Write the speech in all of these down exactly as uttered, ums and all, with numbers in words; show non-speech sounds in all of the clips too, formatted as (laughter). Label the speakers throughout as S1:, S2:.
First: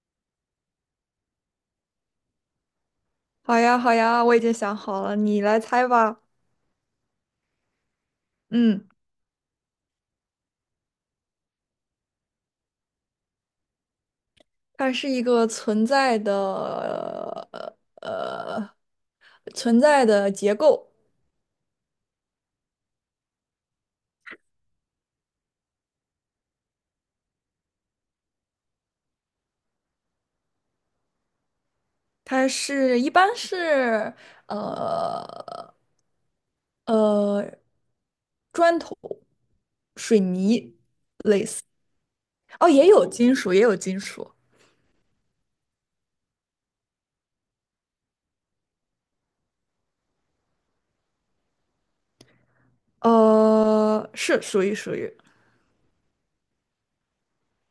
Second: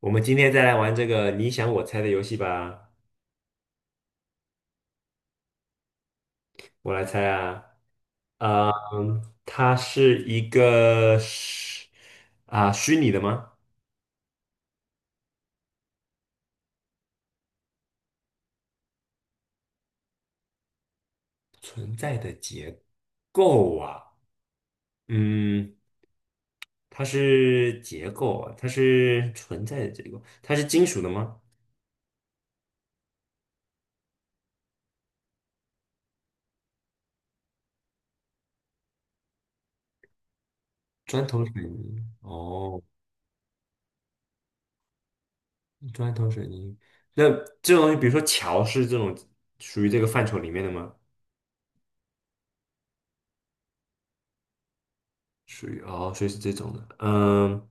S1: 我们今天再来玩这个你想我猜的游戏吧。
S2: 好呀，好呀，我已经想好了，你来猜吧。
S1: 我来猜啊，呃，
S2: 嗯，
S1: 它是一个虚啊、虚拟的吗？
S2: 它是一个存在的呃存在的结构，
S1: 存在的结构啊，嗯，它是结构啊，它是存在的结构，它是金属的吗？
S2: 它是一般是呃呃砖头、水泥，
S1: 砖头水泥，
S2: 哦，
S1: 哦，
S2: 也有金属，也有金属，
S1: 砖头水泥。那这种东西，比如说桥，是这种属于这个范畴里面的吗？
S2: 呃，是属于属于。
S1: 属于哦，所以是这种的，嗯，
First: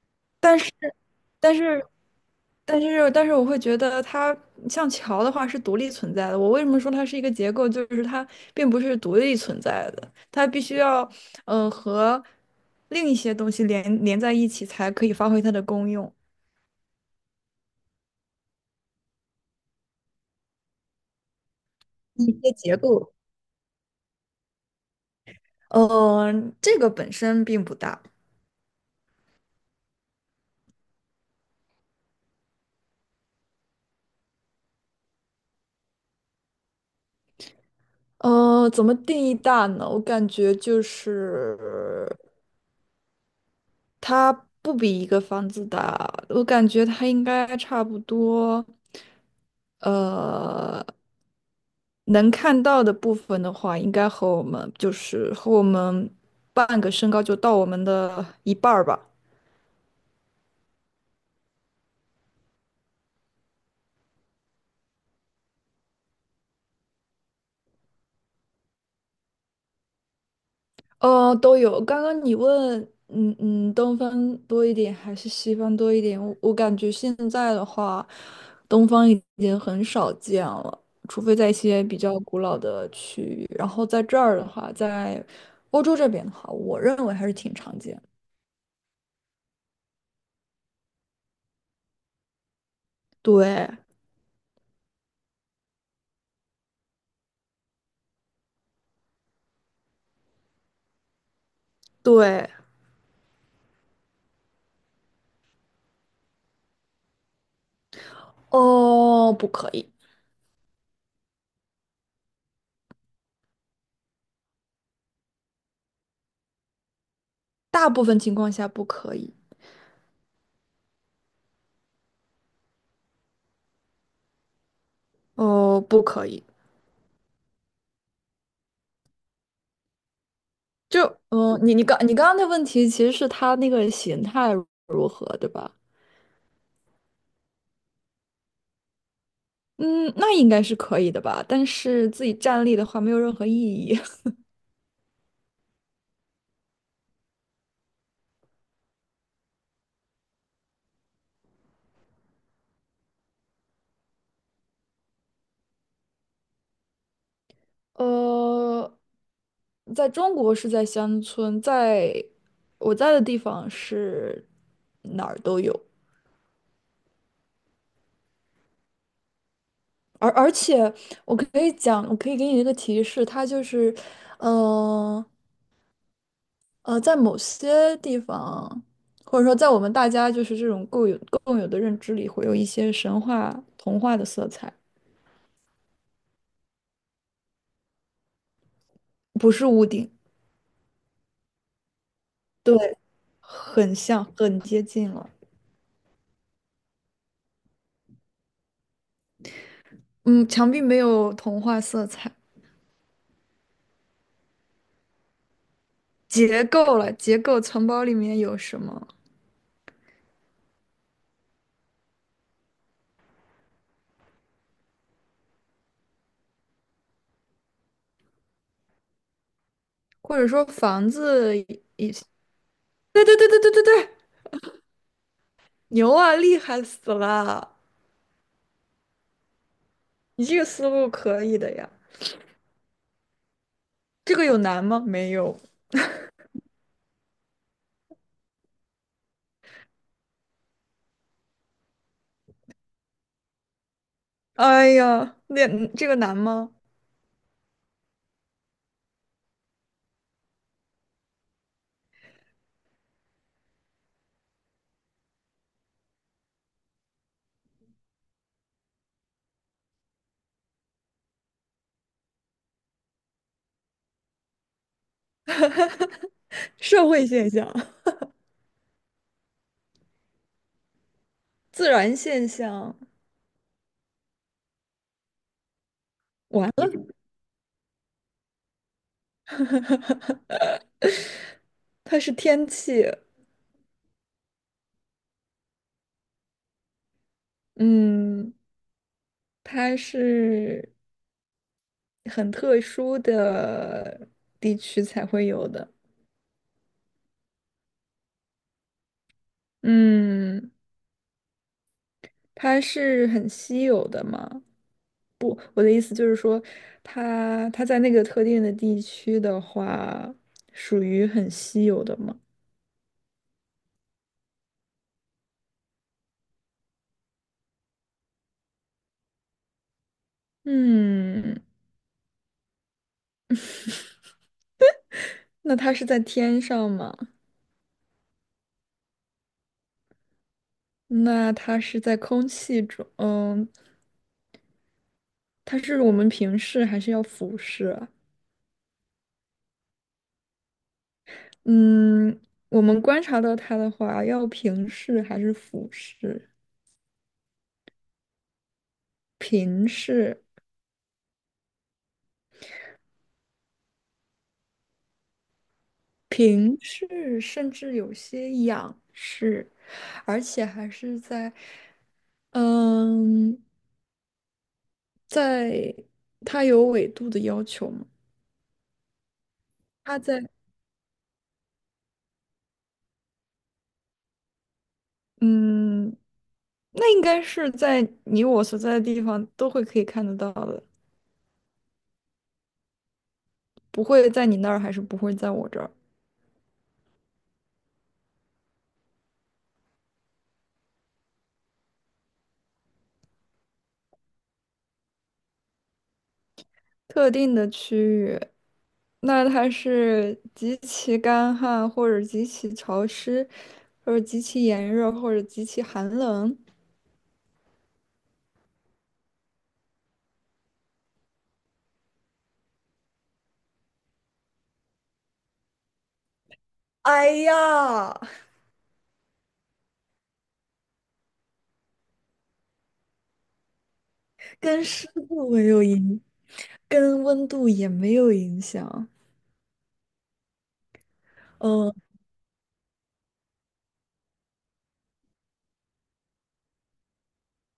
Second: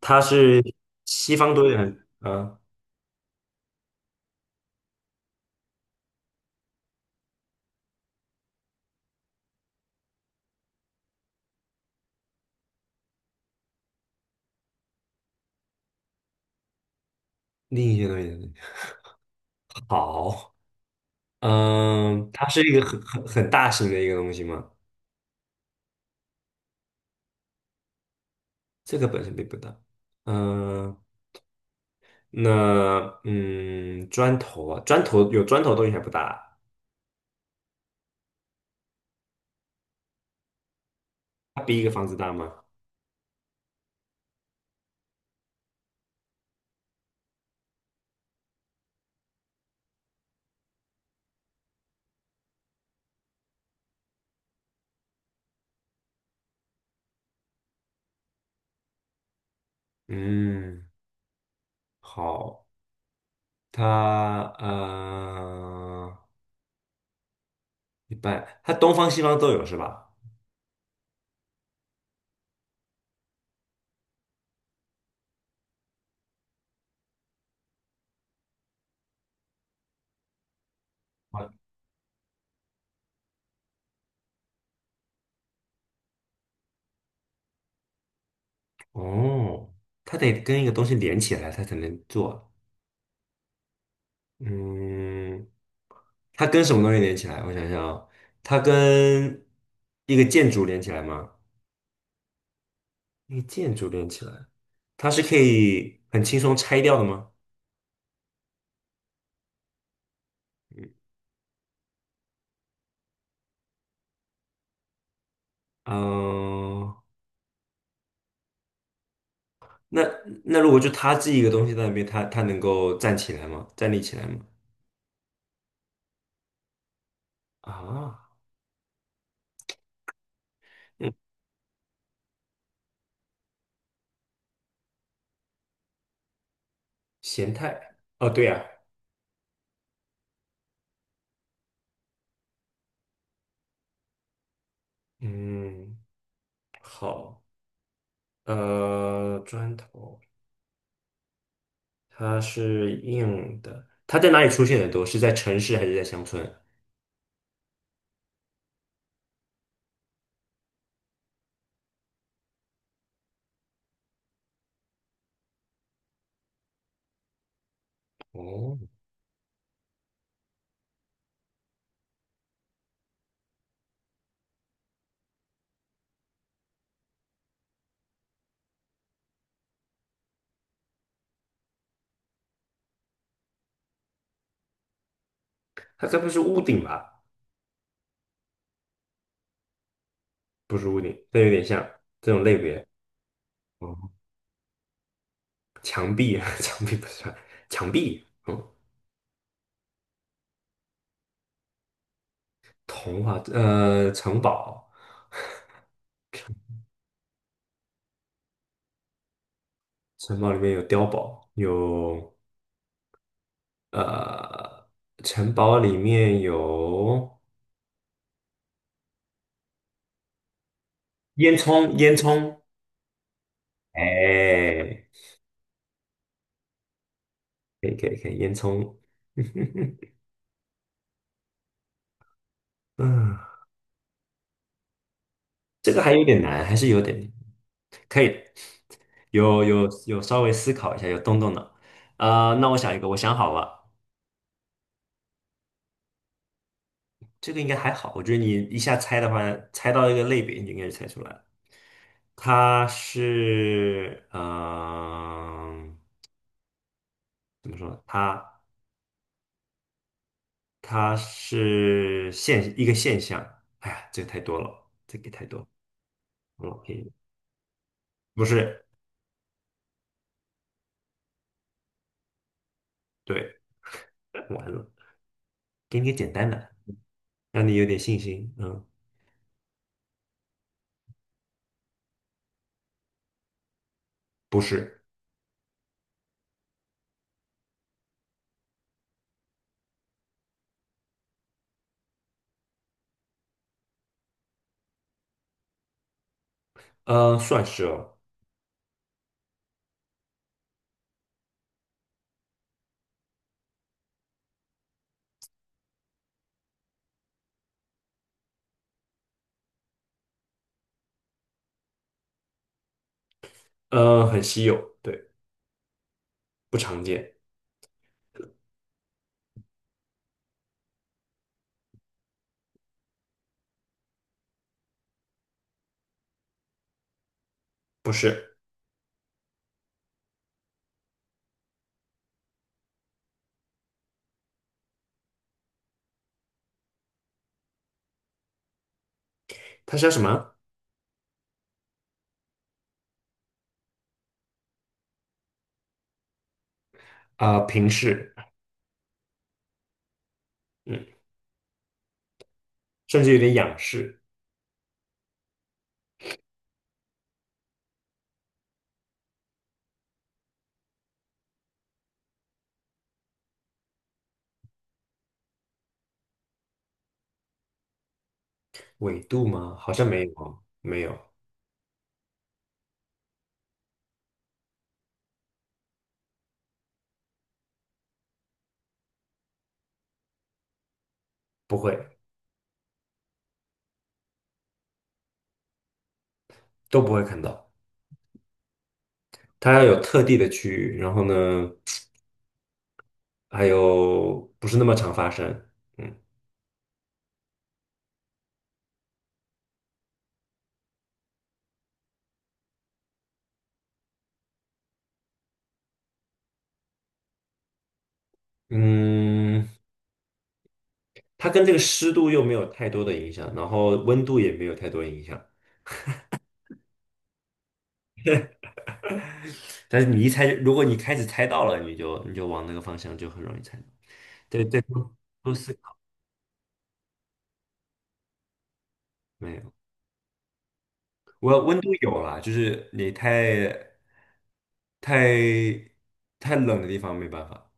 S1: 它是西方
S2: 但
S1: 多一
S2: 是，
S1: 点，嗯，
S2: 但是，但是，我会觉得它像桥的话是独立存在的。我为什么说它是一个结构？就是它并不是独立存在的，它必须要嗯，呃，和另一些东西连连在一起，才可以发挥它的功用。
S1: 另一些东西，好，嗯，
S2: 一
S1: 它
S2: 些
S1: 是一
S2: 结
S1: 个很
S2: 构，
S1: 很很大型的一个东西嘛？
S2: 嗯、这个本身并不大。
S1: 这个本身并不大，嗯，那嗯，砖头啊，砖头有砖头的东西还不大，
S2: 呃，怎么定义大呢？我感觉就
S1: 它比一个房
S2: 是
S1: 子大吗？
S2: 它不比一个房子大，我感觉它应该差不多，呃，能看到的部分的话，应该和我们就是和我们半个身高就到我们的一半儿吧。
S1: 嗯，好，它呃一般，它东方西方都有是吧？
S2: 呃，都有。刚刚你问，嗯嗯，东方多一点还是西方多一点？我我感觉现在的话，东方已经很少见了，除非在一些比较古老的区域。然后在这儿的话，在欧洲这边的话，我认为还是挺常见的。
S1: 哦，它得跟一个东西连起来，它才能做。
S2: 对
S1: 嗯，它跟什么东西连起来？我想想啊，它跟一个建筑连起来吗？
S2: 对，
S1: 一个建筑连起来，它是可以很轻松拆掉的吗？
S2: 哦，不可以，
S1: 嗯，
S2: 大部分情况下不可以。
S1: 那那如果就它自己一个东西在那边，它它能够站起来吗？站立起来吗？
S2: 哦，不可以，
S1: 啊，
S2: 就
S1: 嗯，
S2: 嗯，你你刚你刚刚的问题其实是他那个形态如何，对吧？
S1: 咸菜，哦，对呀，
S2: 嗯，那应该是可以的吧？但是自己站立的话，没有任何意义。(laughs)
S1: 嗯，呃，砖头。它是硬的，它在哪里出现的多？是在城市还是在乡村？
S2: 呃，在中国是在乡村，在我在的地方是哪儿都有，
S1: 哦，
S2: 而而且我可以讲，我可以给你一个提示，它就是，呃呃，在某些地方，或者说在我们大家就是这种共有共有的认知里，会有一些神话童话的色彩，
S1: 它该不是屋顶吧？
S2: 不是屋顶。
S1: 不是屋顶，但有点像这种类别。
S2: 对，很
S1: 哦，
S2: 像，很接近了。
S1: 墙壁，(laughs) 墙壁不算，墙壁。嗯，
S2: 嗯，墙壁没有童话色彩，
S1: 童话，呃，城堡，
S2: 结构了，结构城堡里面有什么？
S1: 城堡里面有碉堡，有呃，城堡里面有
S2: 或者说房
S1: 烟
S2: 子？
S1: 囱，烟囱。
S2: 对对对对对对对，
S1: 哎，
S2: 牛啊，厉害死了！
S1: 可以可以可以，烟囱。(laughs)
S2: 你这个思路可以的呀。
S1: 嗯，
S2: 这个有难吗？没有。
S1: 这个还有点难，还是有点难可以。有有有稍微思考一下，有动动脑。啊、那我想一个，我想好了，
S2: 哎呀，那这个难吗？
S1: 这个应该还好。我觉得你一下猜的话，猜到一个类别，你就应该就猜出来了。它是，嗯、怎么说？它它是现一个现象。哎呀，这个太多了，这个太多了。老可
S2: 社
S1: 以，
S2: 会现象，
S1: 不是，
S2: (laughs) 自然现象，
S1: 对，完了，给你个简单
S2: 完
S1: 的，
S2: 了，
S1: 让你有点信心。嗯，
S2: (laughs) 它是天气，
S1: 不是，
S2: 嗯，它是。很特殊的地区才会有的。
S1: 呃，算是哦，
S2: 嗯，它是很稀有的嘛？我的意思就是说，它它在那个特定的地区的话，属于很稀有的嘛？
S1: 呃，很稀有，对，不常见，
S2: 嗯，那它是在天上吗？
S1: 不是。
S2: 那它是在空气中，嗯，它是我们平视还是要俯视啊
S1: 它叫什么？
S2: 嗯，我们观察到它的话，要平视还是俯视？
S1: 啊、平视，
S2: 平视。
S1: 嗯，甚至有点仰视，
S2: 平视，甚至有些仰视，而且还是在，嗯，在它有纬度的要求吗？
S1: 纬度吗？好像
S2: 它
S1: 没有
S2: 在，
S1: 哦，没有，
S2: 嗯，那应该是在你我所在的地方都会可以看得到的，
S1: 不会，
S2: 不会在你那儿，还是不会在我这儿。
S1: 都不会看到。它要有特地的区域，然后呢，还有不是那么常发生，嗯
S2: 特定的区域，那它是极其干旱，或者极其潮湿，或者极其炎热，或者极其寒冷。
S1: 嗯，它跟这个湿度又没有太多的影响，然后温度也没有太多影响。
S2: 哎呀！
S1: 但是你一猜，如果你开始猜到了，你就你就往那个方向就很容易猜到。对对，
S2: 跟湿
S1: 多
S2: 度
S1: 多
S2: 没
S1: 思
S2: 有
S1: 考，
S2: 影，跟温度也没有影响。
S1: 没有。我温
S2: 嗯，
S1: 度有了，就是你太太太冷的地方没办法，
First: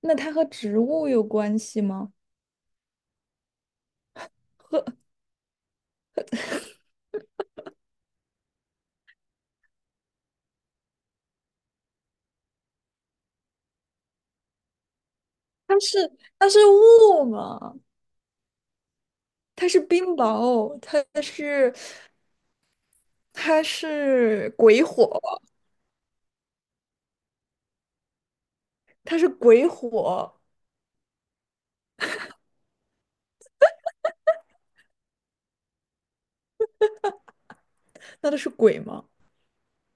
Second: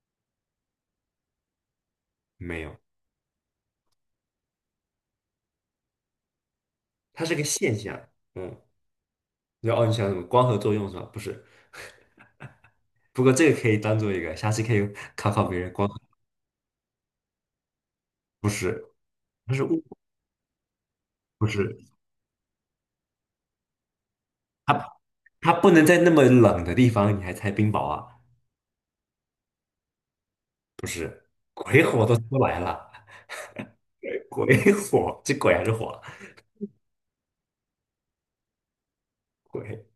S2: 那它和植物有关系吗？
S1: 没有，
S2: 和
S1: 它是个现象。嗯，然后哦，你想什么光合作用是吧？不是，不过这个可以当做一个，下次可以考考别人光合
S2: 是它是雾嘛，
S1: 不是，它是
S2: 它是
S1: 物，
S2: 冰雹，它
S1: 不
S2: 是
S1: 是，
S2: 它是鬼
S1: 它
S2: 火，
S1: 它不能在那么冷的地方你还猜冰雹啊？
S2: 它是鬼火，
S1: 不是，鬼火都出来了，鬼火，这鬼还是火？
S2: 那都是鬼吗？
S1: 鬼，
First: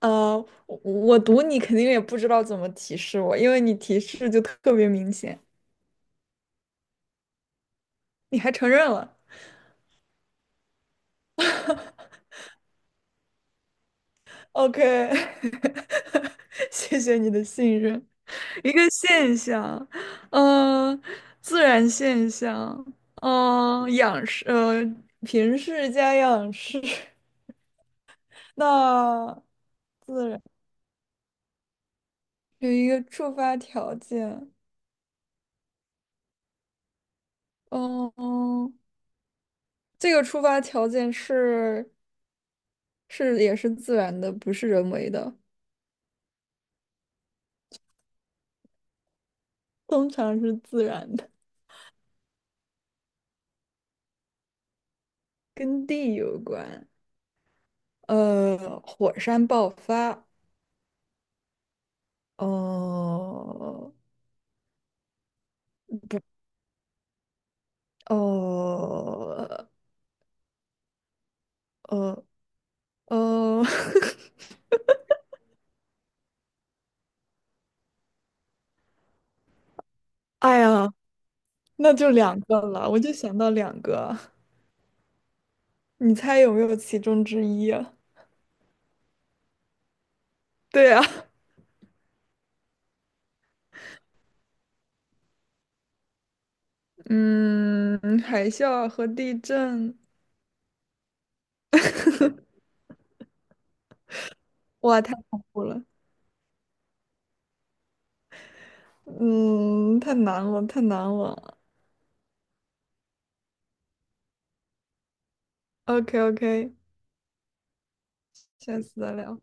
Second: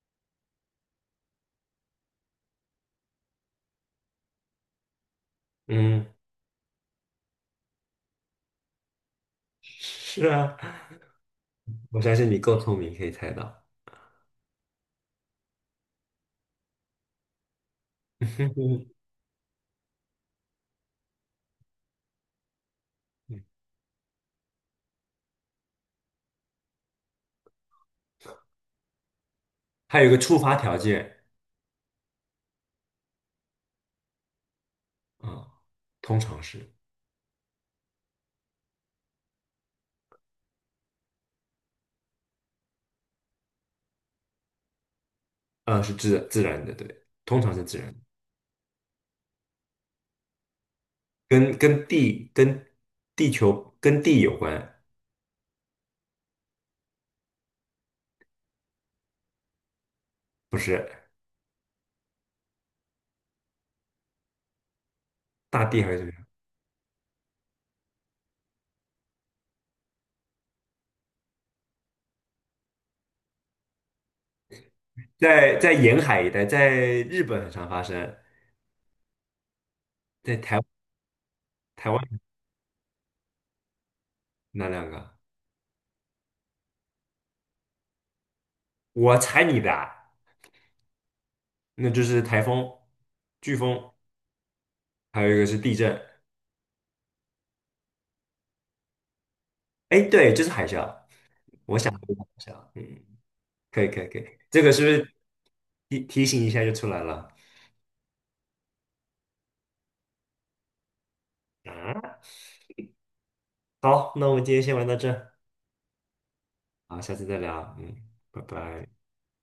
S2: 呃，我我读你肯定也不知道怎么提示我，因为你提示就特别明显，
S1: 嗯，
S2: 你还承认了。
S1: 是啊，我相信你够聪明，可以猜到。
S2: OK，(laughs) 谢谢你的信任。(laughs) 一
S1: (laughs)
S2: 个现象，嗯，自然现象，嗯、仰视，呃，平视加仰视，(laughs) 那
S1: 还有一个
S2: 自
S1: 触
S2: 然
S1: 发条件
S2: 有一个触发条件，
S1: 啊、嗯通常是
S2: 嗯、这个触发条件是是也是自然的，不是人为的，
S1: 呃是自自然的，对，通常是自然的
S2: 通常是自然的，
S1: 跟跟地跟地球跟地有关，
S2: 跟地有关，呃，火山爆发，
S1: 不是
S2: 哦
S1: 大地还是
S2: 呃，
S1: 怎么
S2: 不，
S1: 样？
S2: 呃呃。呃，
S1: 在在沿海一带，在日本很常发生，在
S2: (laughs) 哎
S1: 台
S2: 呀，
S1: 台
S2: 那就
S1: 湾
S2: 两个了，我就想到两个，
S1: 哪两个？
S2: 你猜有没有其中之一啊
S1: 我猜你的啊，
S2: (laughs) 对啊，
S1: 那就是台风、飓风，还有一个是地震。
S2: 嗯，海啸和地震，
S1: 哎，对，就是海啸。我想的是海啸，嗯，可以可以可以，这个是不
S2: 哇，
S1: 是
S2: 太恐怖了，
S1: 提提醒一下就出来了？
S2: 嗯，太难了，太难了。
S1: 啊？好，那我们今天先玩到这儿，
S2: OK OK，
S1: 好，下次再聊，嗯，拜
S2: 下
S1: 拜。
S2: 次再聊。